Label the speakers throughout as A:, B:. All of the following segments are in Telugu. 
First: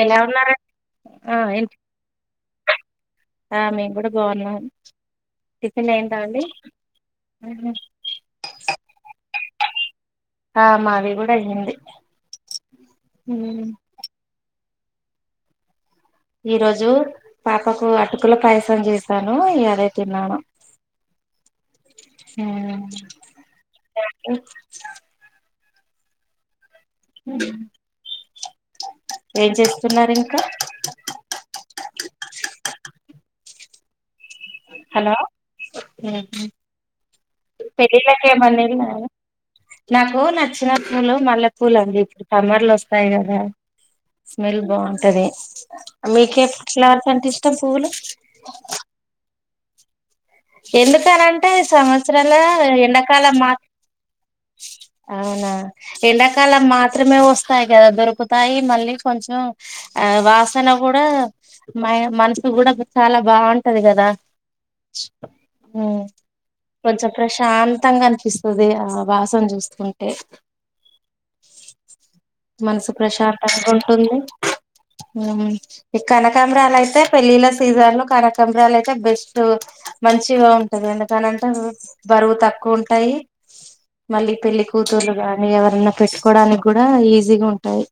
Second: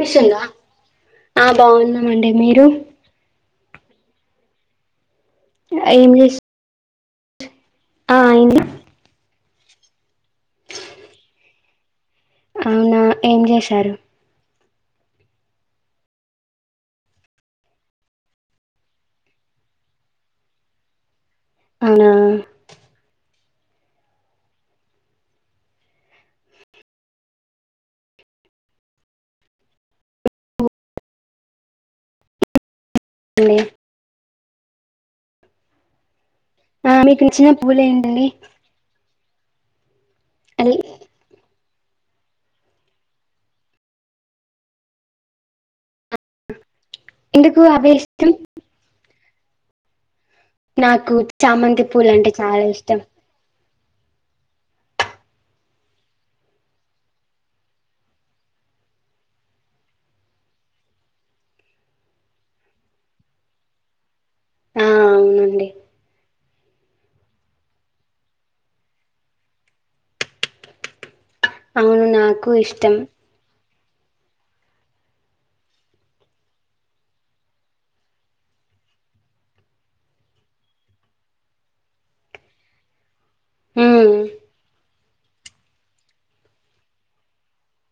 A: ఎలా ఉన్నారండి
B: ఆ బాగున్నామండీ మీరు
A: ఆ మేము కూడా బాగున్నా టిఫిన్
B: ఏం
A: ఏంటి
B: చేస్
A: అండి అ
B: ఆ అయింది
A: ఆహ మావి కూడా అయ్యింది
B: ఏం చేశారు
A: ఈ రోజు పాపకు అటుకుల పాయసం చేశాను ఏదై తిన్నాను
B: అవునా
A: హ ఓే ఏం చేస్తున్నారు ఇంకా
B: లే
A: హలో
B: ఆ మీకు నచ్చిన పూలే
A: పెళ్ళిళ్ళకి
B: ఏంటడి
A: ఏమన్నా ఎల్లారా నాకు నచ్చినప్పులు మళ్ళా పులు అండి ఇప్పుడు సమ్మర్లు వస్తాయి కదా స్మెల్ బాగుంటది మీకే ఫ్లవర్స్ అంటే ఇష్టాం
B: ఎందుకు
A: పూవ్లు
B: అవే ఇష్టం నాకు
A: ఎందుకనంటే
B: చామంతి పూలు అంటే
A: సంవత్సరాల
B: చాలా ఇష్టం
A: ఎడాకాల మా అవునా ఎండాకాలం మాత్రమే వస్తాయి కదా దొరుకుతాయి. మళ్లీ కొంచెం వాసన కూడా మనసుకు చాలా బాగుంటది కదా
B: ఆ అవునండి
A: ఉమ్ కొంచెం ప్రశాంతంగా అనిపిస్తది. వాసన చూస్తుంటే.
B: అవును నాకు ఇష్టం.
A: ప్రశాంతంగా ఉంటుంది ఉమ్ ఈ కనకంబరాలు అయితే పెళ్ళిళ్ళ సీజన్లు కనకాంబరాలు అయితే బెస్ట్ మంచిగా ఉంటది. ఎందుకనంటే బరువు తక్కువ ఉంటాయి.
B: ఉమ్
A: మళ్ళీ పెళ్లి కూతుర్లు కానీ ఎవరన్నా పెట్టుకోడానికి కూడా ఈజీగా ఉంటాయి.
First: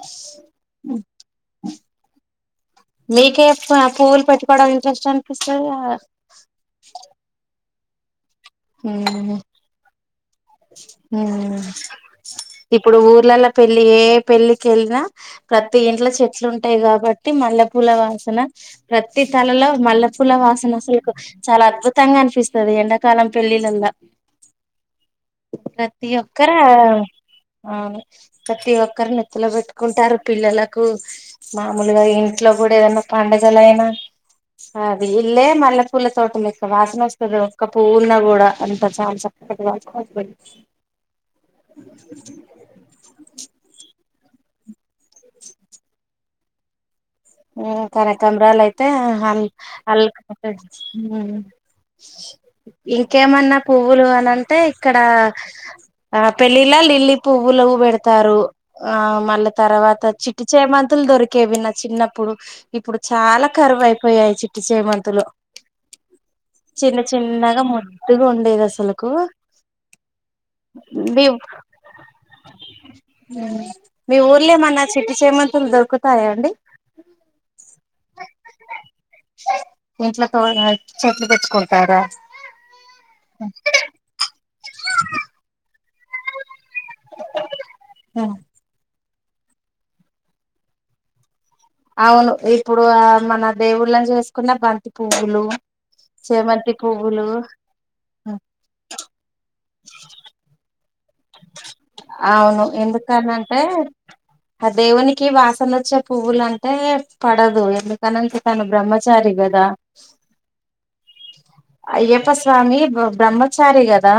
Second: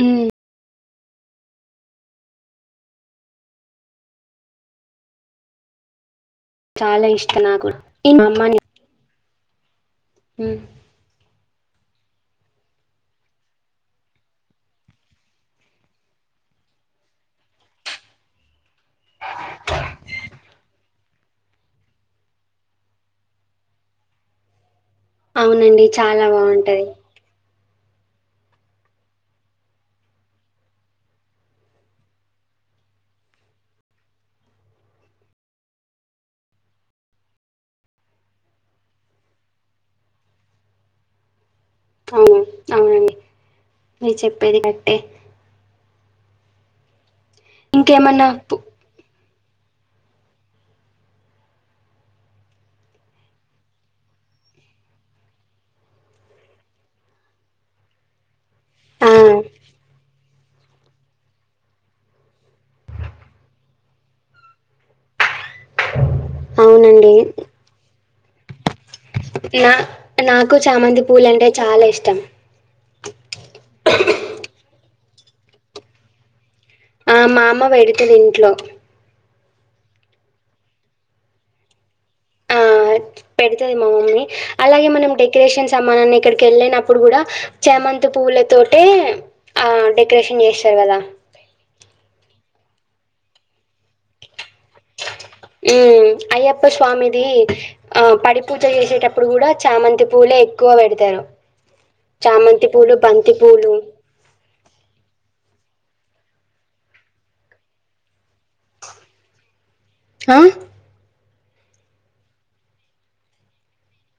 B: ఉమ్
A: ఉమ్ మీకే ఏ పు పువ్వులు పెట్టుకోవడం ఇంటెస్ట్ అనిపిస్తది.
B: మల్లెలు ఇష్టం నాక్కూడా ఇన్ అమ్మని
A: ఉమ్
B: ఉమ్
A: ఉమ్ ఇప్పుడు ఊర్లలో పెళ్లి ఏ పెళ్లికి వెళ్ళినా ప్రతి ఇంట్లో చెట్లు ఉంటాయి. కాబట్టి మల్లె పూల వాసన ప్రతి తలలో మల్లె పూల వాసన అసలు. చాలా అద్భుతంగా అనిపిస్తది ఎండాకాలం పెళ్లిలల్లా.
B: అవునండి చాలా బాగుంటది.
A: అవును ప్రతి ఒక్కరు నెత్తిల పెట్టుకుంటారు. పిల్లలకు మామూలుగా ఇంట్లో కూడా ఏదైనా పండగల అయినా అది ఇళ్లే మల్లె పూల తోట లెక్క వాసన వస్తది. ఒక్క పువ్వున కూడా అంత చాల చక్క వాసన వస్ గోలి
B: నీది చెప్పేది నట్టే.
A: ఉమ్
B: ఇంకేమన్నా
A: కనకంబరాలు
B: పు-
A: అయితే అ ఇంకేమన్నా పువ్వులు అని అంటే ఇక్కడ ఆహ్ పెళ్ళిలా లిల్లీ పువ్వులు పెడతారు.
B: ఆ
A: ఆహ్ మళ్ళా తర్వాత చి చేమంతులు దొరికేవి నా చిన్నప్పటివి. ఇప్పుడు ఇప్పుడు చాలా కరువైపోయాయి చిట్టి చేమంతులు. చిన్న
B: అవునండి
A: చిన్నగా ముద్దు ఉండేదసలు.
B: నా నాకు చామంతి
A: మీ
B: పూలు అంటే చాలా ఇష్టం
A: మీ ఉర్లెమ్మన్న. చిట్టి చేమంతులు దొరుకుతాయా అండి.
B: ఆ, మా అమ్మ పెడుతుంది ఇంట్లో
A: ఇంట్లో తోనా చెట్లు తెంపుకుంటార.
B: ఆహ్ పెడుతది మా మమ్మీ అలాగే మనం డెకరేషన్స్. సమానన్ని ఇక్కడికి వెళ్ళి నా. అప్పుడు కూడా చమంతి పువ్వుల
A: ఆ
B: తోటే. ఆహ్ డెకరేషన్ చేస్తారు కదా.
A: అవును ఇప్పుడు ఆహ్ మన దేవుళ్ళని చేస్
B: ఉమ్ అయ్యప్ప
A: చేమంతి
B: స్వామిది
A: పువ్వులు
B: ఆహ్ పడి పూజ చేసేటప్పుడు కూడా చామంతి పూలే ఎక్కువ పెడ్
A: అవును ఎందుకని
B: బంతి
A: అంటే
B: పూలు
A: ఆ దేవునికి వాసన వచ్చే పువ్వులు అంటే పడదు ఎందుకని తను బ్రహ్మచారి గదా
B: ఆ?
A: అయ్యప్ప స్వామి బ్రహ్మచారి గదా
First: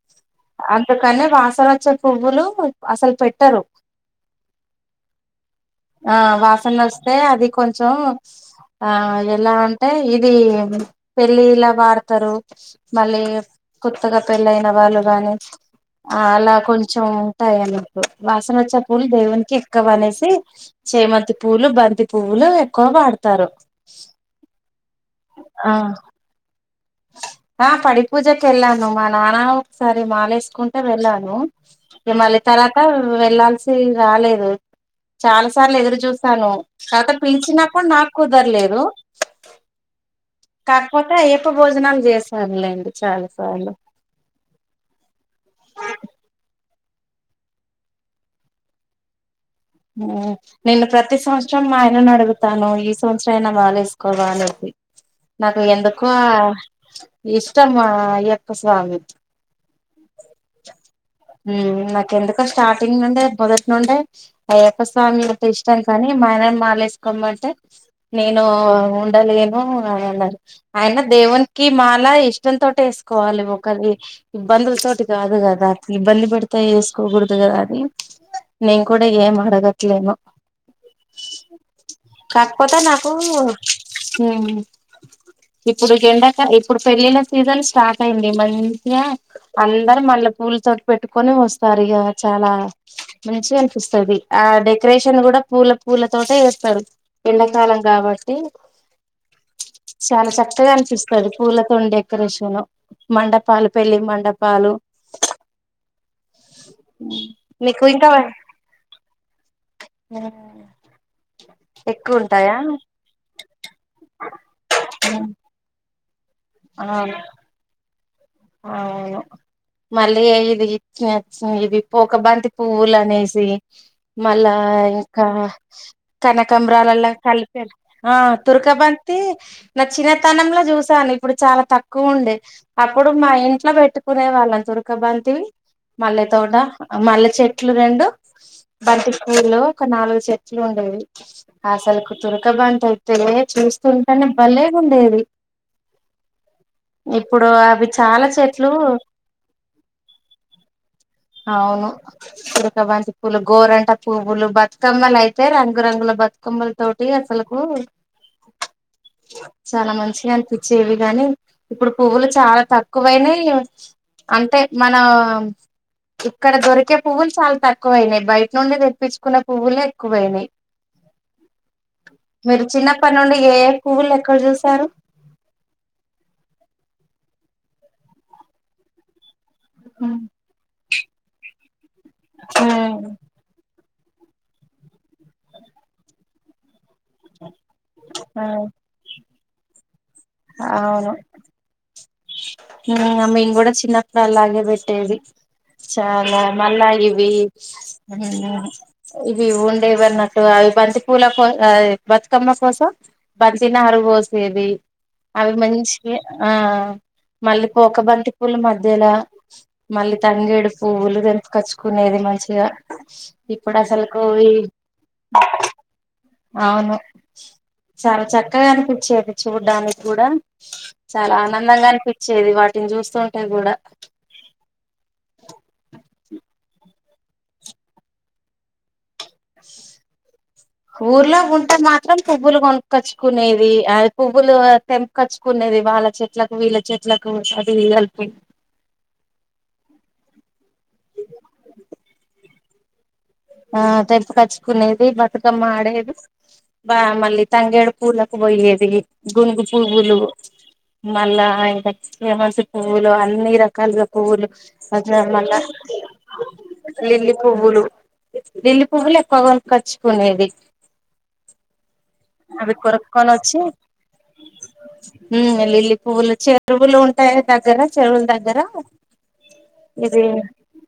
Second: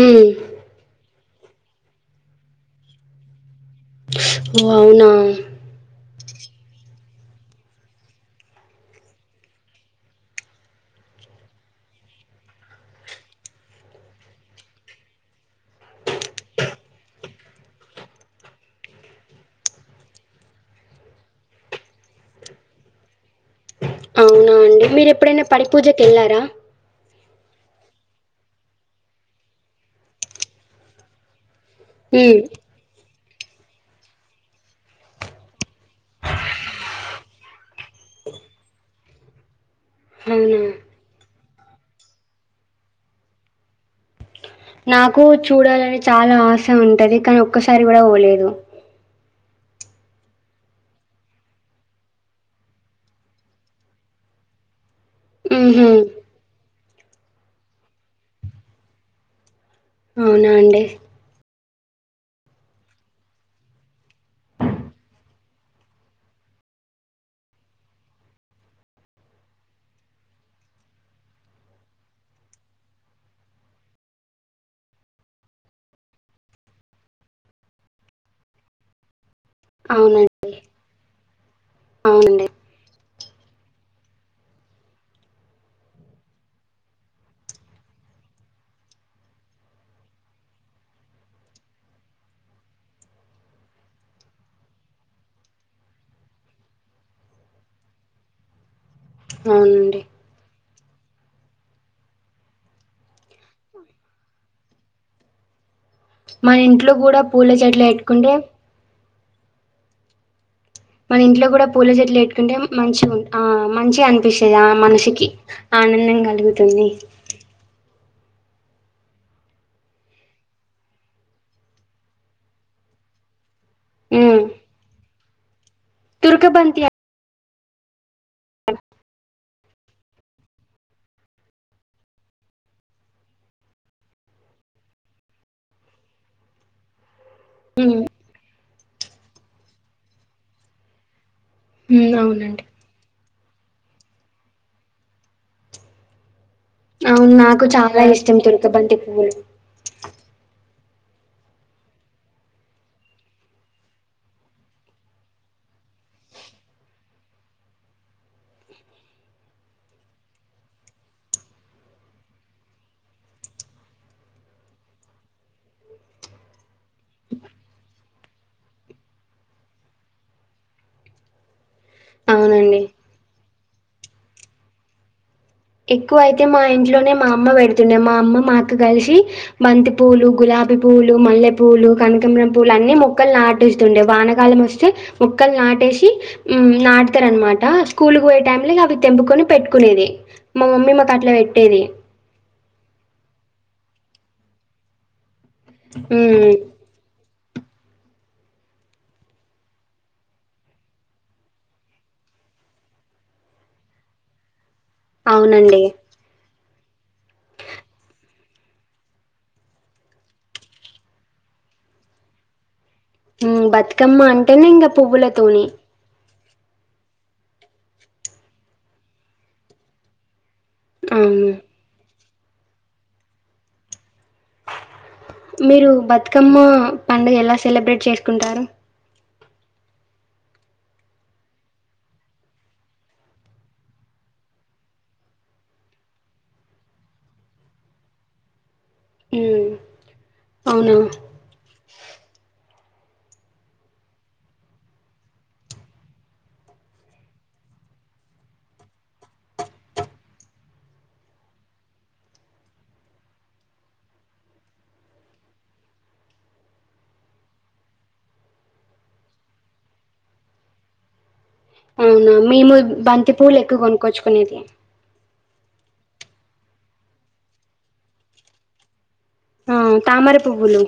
B: ఉమ్.
A: అనే వాసనచే పువ్వులు అసలు పెట్టరు
B: ఓ అవునా
A: టె అది కొంచెం ఆ ఎలా అంటే ఇది పెళ్ళిల్ల వాడతారు మళ్ళీ కొత్తగా పెళ్ళ అయిన వాళ్ళు గానీ ఆ అలా కొంచెం ఉంటాయి అన్నట్టు వాసన వచ్చ పూలు దేవునికి ఎక్కువనేసి చేమంతి పూలు బంతి పూవ్వులు ఎక్కువ వాడతారు
B: అవునా అండి మీరు ఎప్పుడైనా
A: ఆ
B: పడిపూజకు ఏళ్ళారా
A: ఆ పడిపూజకి వెళ్ళాను మా నాన్న ఒకసారి మాలేసుకుంటే వెళ్ళాను
B: ఉమ్,
A: హిమాలి తర్వాత వెళ్లాల్సి రాలేదు చాలా సే సార్లు ఎదురు చూసాను కాక పిలిచినప్పుడు నాకు కుదరలేదు
B: అవునా
A: కాకుపోత ఏ ఉప్ప భోజనం చేస్తరులేండి చాలా సార్లు
B: నాకు చూడాలని చాలా ఆస్ చం ఉంటది కానీ ఒక్కసారి గుడా పోలేదు
A: హమ్ నేను ప్రతి సంవత్సరం మా ఆయనను అడుగుతాను ఈ సంవత్సరం అయినా మాల వేసుకోవ అని నాకు
B: హుహు.
A: ఎందుకో ఇష్టమ్మా అయ్యప్ప స్వామి
B: అవునా అండి
A: ఉమ్ నాకు ఎందుకో స్టార్టింగ్ నుండే మొదటి నుండే అయ్యప్ప స్వామి అంటే ఇష్టం కానీ మా ఆయన మాల వేసుకోమంటే నేను ఉండలేను అనీ అన్నరు అయిన దేవునికి మాల ఇష్టంతో వేసుకోవాలి ఒకరి ఇబ్బందుల తోటి కాదు కదా ఇబ్బంది పెడతా చేసుకోకూడదు కదా అది నేను కూడా ఏమ్ అడగట్లేను
B: అవునండి. అవునండి.
A: కాకపోతే నాకు ఉమ్ ఇప్పుడు ఎండకా ఇప్పుడు పెళ్లిళ్ల సీజన్ స్టార్ట్ అయింది మంచిగా అందరు మల్లెపూల తోటి పెట్టుకొని వస్తారు ఇగ చాలా మంచిగ అనిపిస్తుంది ఆ డెకరేషన్ కూడా పూల పూల తోటే చేస్తరు ఎండాకాలం కాబట్టి
B: అవునండి
A: తగ అనిపిస్తది పూలతోని డెకరేషను మండపాలు పెళ్లి మండపాలు
B: మా ఇంట్లో గుడా పూల చెట్లు ఎటుకుండే
A: హ
B: మన ఇంట్లో గుడా పూల చెట్లు పెట్టుకుంటే మంచి ఆ మంచిగ అనిపిస్తది ఆ మనషికి
A: అవును
B: ఆనందం ఇంకన్నీ.
A: అవును మల్లి యే ఇది, ఇది ఒక బంతి పువ్వులు అనేసి,
B: హ్మ్.
A: మళ్ళా ఇంకా.
B: తురకబంతి
A: కనకంబ్రాలల్ల కలిప్. ఆ తుర్కబంతి, నా చినతనంలో చూశాను. ఇప్పుడు చాలా తక్కువ ఉండే. అప్ అప్పుడు మా ఇంట్లో పెట్టుకునే వాళ్ళం తుర్క బంతివి, మల్లె తోట, ఆ మల్లె. చెట్లు
B: హ్మ్.
A: రెండు. బంతి పూలు, ఒక నాలుగు చెట్లు ఉండేవి.
B: హ్మ్.
A: అసల్కూ
B: అవునండి.
A: తుర్కాబంతి ఉంటే నే. చూస్తుంటానే, భలేగ్ ఉండేది. ఇప్పుడు ఆవిట్.
B: భలే ఇష్టం తుర్కా బంతిపూలు.
A: అవును తురక బంతి పూలు, గోరంట పువ్వులు, బతుకమ్మలు అయితే రంగురంగుల బతుకమ్మల తోటి అసలుకు చాలా మంచిగా అనిపించేవి కాని ఇప్పుడు పువ్వులు చాలా తక్. ఎక్కువైనాయి, అంటే మన ఇక్కడ దొరికే పువ్వులు చాలా తక్కువైనాయి, బయట నుండి తెప్పించుకునే పువ్వులే ఎక్కువైనాయి, మీరు
B: అవునండి.
A: చిన్నప్పటి నుండి ఏ ఏ పువ్వులు ఎక్కడ చూసారు.
B: ఎక్కువ అయితే, మా ఇంట్లోనే మా అమ్మ పెడుతుండే, మా అమ్మ మా అక్క కలిసి.
A: ఉమ్
B: బంతిపూలు, గులాబీ పూ. పూలు, మల్లె పూలు. కనకంబరం పూలు, అన్ని
A: ఉమ్
B: మొక్కలు నాటిస్. తుండే, వానకాలం వస్తే మొక్కలు నాటేసి ఉమ్మ్ నాట్. స్తారు అన్నమాట, స్కూలుకు పోయే టైమ్ లో ఇగ అవి తెంపుకొని. పెట్టుకునేది. మా మమ్మీ
A: అవును
B: మాకు అట్లా పెట్టేది
A: ఇంగ మేము కూడా చిన్నప్. నాలాగే పెట్టేది. చాలా
B: మ్,
A: మళ్ళ ఇవి. ఉహుమ్ ఇవి ఉండేవి అన్నట్టు, అవి బంతిపూల కో ఆ బతుకమ్మ కోసం బంతినారు పోసేది. అవి
B: అవునండి
A: మంచివే. ఆ మళ్ళీ పోక బంతి పూల మధ్యలా మళ్ళీ తంగేడు పువ్వులు, తెంపుకోచ్చుకునేది మంచిగా.
B: ఉమ్
A: ఇప్పుడు అసలుకు
B: బతుకమ్మ
A: ఈ
B: అంటానే ఇంగా పువ్వుల తోని.
A: అవును చాలా చక్కగా అనిపించేది చూడ్డానిక్. గూడ. చాలా
B: అవును
A: ఆనందంగా అనిపిచ్. చ్చేది వాటిని జుస్తుంటే గూడ.
B: మీరు బతుకమ్మ పండుగ, ఎలా సెలబ్రేట్ చేసుకుంటారు.
A: ఊర్లో ఉంటే మాత్రం పువ్వులు కొనుక్కొచ్చుకునేది, అది పువ్వులు తెంపుకొచ్చుకునేది వాళ్ళ చెట్లకు వీళ్ళ చెట్లకు అది కలిపి.
B: ఉమ్మ్ అవునా.
A: ఆ తెంపుకోచ్చుకునేది. బతుకమ్మ ఆడేది బా మళ్ళీ తంగేడు పూలకు పోయేది. గునుగు పువ్వులు, మళ్ళా ఇంకా చేమంతి పువ్వులు అన్ని రకాలుగా పువ్వులు మంచిగా మళ్ళా, లిల్లీ పువ్వులు. లిల్లి పువ్వులు ఎక్కువ కొనుక్కొచ్చుకునేది.
B: అవునా
A: అవి
B: మేము
A: కొనుక్కొని
B: బంతి పూలు
A: వచ్చి
B: ఎక్కువ కొనుక్కొచ్చుకునేది
A: లిల్లీ పువ్వులు చెరువులు ఉంటాయి దగ్గర చెరువుల దగ్గర
B: ఆ
A: ఇది
B: తామరపువ్వులు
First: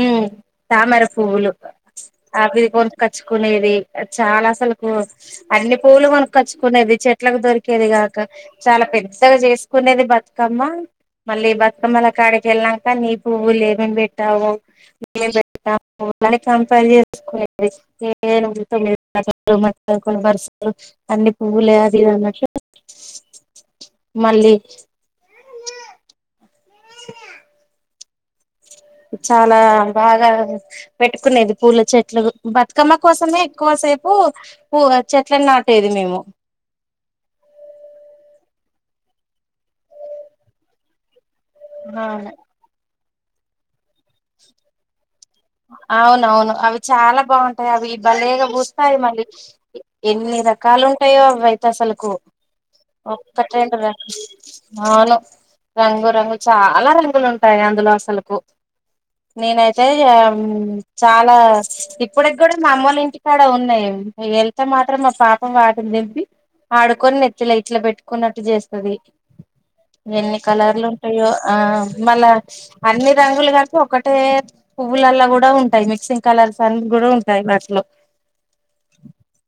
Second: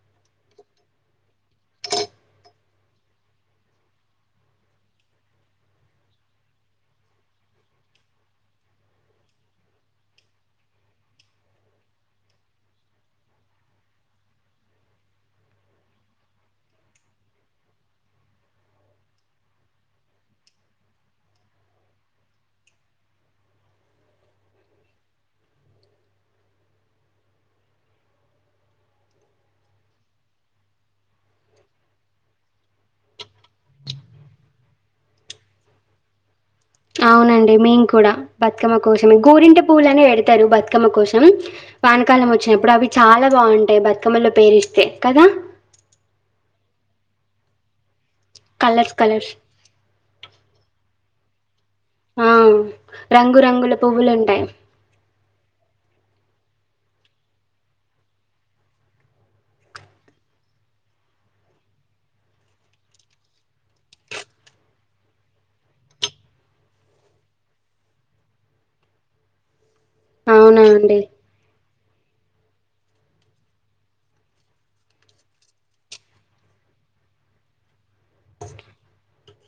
A: ఉమ్ తామర పువ్వులు ది కొనుచ్చుకునేది చాలా అసలు అన్ని పువ్వులు కొనుకుచ్చుకునేది చెట్లకు దొరికేది కాక చాలా పెద్దగా చేసుకునేది బతుకమ్మ మళ్ళీ బతుకమ్మల కాడికి ఎల్లినంక నీ పువ్వులు ఏమేమి పెట్టావు అని కంపేర్ చేసుకునేది ఏ తొమ్మిది పదకొండు బరుసలు అన్ని పువ్వులే అది అన్నట్టు మళ్ళీ [inaudible] చాలా బాగా పెట్టుకునేది పూల చెట్లు బతుకమ్మ కోసమే ఎక్కువసేపు పూ చెట్లలను నాటేది మేము
B: అవునండి మేము కూడా బతుకమ్మ కోసమే గోరింట పువులనే పెడతారు బతుకమ్మ కోసం వానకాలం వచ్చినప్పుడు అవి చాలా బాగుంటాయి బత్ కమ్మల్లో పేరిస్తే కదా
A: అవునవును అవి చాలా బాగుంటాయి అవి బలేగా
B: కలర్స్
A: పూస్తాయి మళ్ళీ
B: కలర్స్
A: ఎన్ని రకాలు టాయో అవ్వాయి అసలకు
B: ఆ రంగురంగుల
A: ఒక్కటెరెండ
B: పువ్వులు ఉంటాయి
A: అవును రంగు రంగు చాలా రంగులు ఉంటాయి అందులో అసలకు నేనైతే ఆ చాలా ఇప్పుటికి కూడా మా అమ్మల ఇంటికాడ ఉన్నాయి మేం వెళ్తే మాత్రం మా పాప వాటిని దెంపి ఆడుకొని నెత్తిల ఇట్ల పెట్టుకున్నట్టు చేస్తది ఎన్ని
B: అవునా
A: కలర్లు
B: అండి
A: ఉంటాయో ఆ మళ్ళ అన్ని రంగులుగా ఒకటే పువ్వులల్ల కూడా ఉంటాయి మిక్సింగ్ కలర్స్ అన్న కూడా ఉంటాయి వాట్లో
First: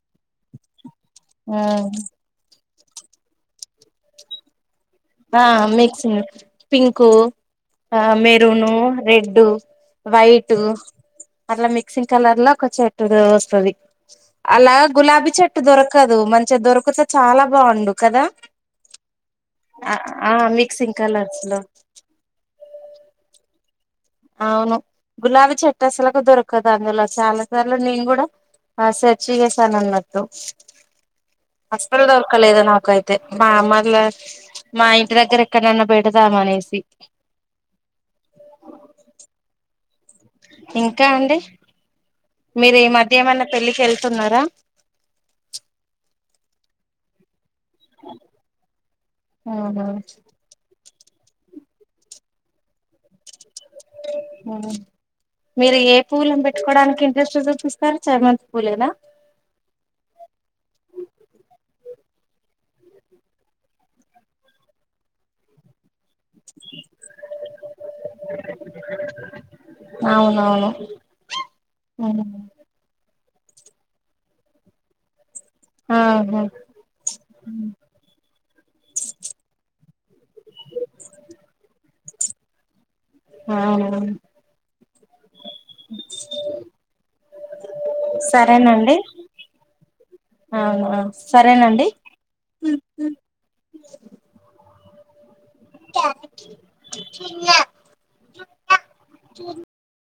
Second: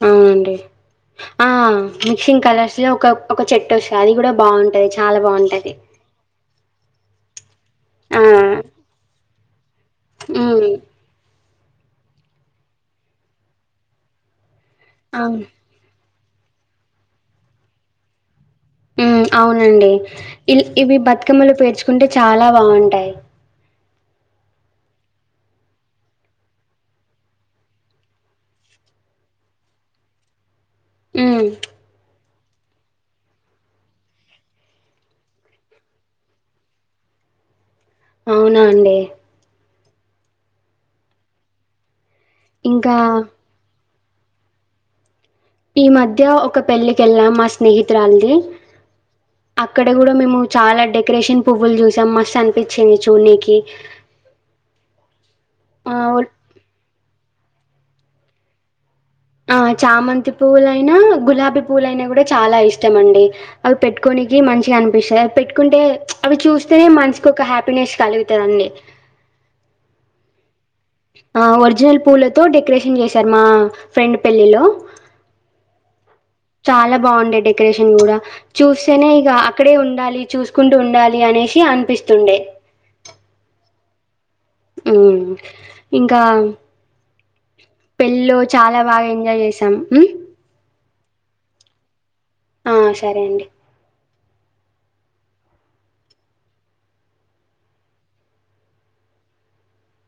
B: అవునండి ఆ మిక్సింగ్ కలర్స్ ఒకఒక చెట్టు వస్తాంది అది కూడా బాగుంటది చాలా
A: ఆ
B: బాగుంటది
A: మిక్సింగ్ పింకు ఆ మెరూను రెడ్ డు వైట్
B: ఉమ్
A: అట్లా మిక్సింగ్ కలర్ లో ఒక చెట్టు వస్తుంది అలా గులాబీ
B: అవును
A: చెట్టు దొరకద్ దు మంచిగా దొరికితే చాలా బాగుండు కదా
B: ఉం అవునండి
A: ఆ
B: ఇవి ఇవి
A: మిక్సింగ్ కలర్స్
B: బతుకమ్మలు
A: లో
B: పేర్చుకుంటే చాలా బాగుంటాయి
A: అవును గులాబీ చెట్ అసలకు దొరకదు అందులో చాలా సార్లు నేను కూడా ఆ సెర్చ్ చేసాను అన్నట్టు
B: ఉమ్
A: అస్సల్ దొర్ అక్క లేద నాకైతే మా అమ్మ అట్లా మా ఇంటి దగ్గర ఎక్కడన్నా పెడదాము అనేసి,
B: అవునా అండి
A: ఇంకా అండి మీరు ఈ
B: ఇంకా
A: మధ్య ఏమన్నాపెళ్ళి కి వేళ్ళు తున్నారా
B: ఈ మధ్య ఒక పెళ్ళికెళ్లాము మా స్నేహితురాలది అక్కడ
A: ఆహా
B: కూడా మేము చాలా డెక్ క్రేషన్ పువ్వులు చూసాం మస్తు అనిపించింది చూనకి
A: మీరు
B: ఆ
A: ఏ పువ్వులను పెట్టుకోవడానికి ఇంట్రెస్ట్ చూపిస్త కర్ చామంతి పూలేనా,
B: ఆ చామంతి పూవలయినా గులాబీ పువ్వులు అయినా కూడా చాలా ఇష్టం అండి. అవి పెట్టుకోనికి మంచిగా అనిపిస్తాయి పెట్టుకుంటే, అవి చూస్తేనే మనసుకు ఒక హ్యాపీనెస్ కలుగుతదండి,
A: అవునవును
B: ఆ ఒరిజినల్ పూలతో డెకరేషన్ చేసి శర్మ ఫ్రెండ్ పెళ్ళిలో
A: ఆహా
B: చాలా బాగుండే డెకరేషన్ కూడా చూస్తేనే ఇక అక్కడే ఉండాలి, చూసుకుంటూ ఉండాలి అనేశి అనిపిస్తుండే,
A: ఆవున
B: ఊ ఇంకా, పెళ్ళి లో చాలా
A: సరేనండి
B: బాగా ఎంజాయ్ చేసాం హు
A: అవునా సరేనండి
B: ఆ సరే అండి
A: న్నా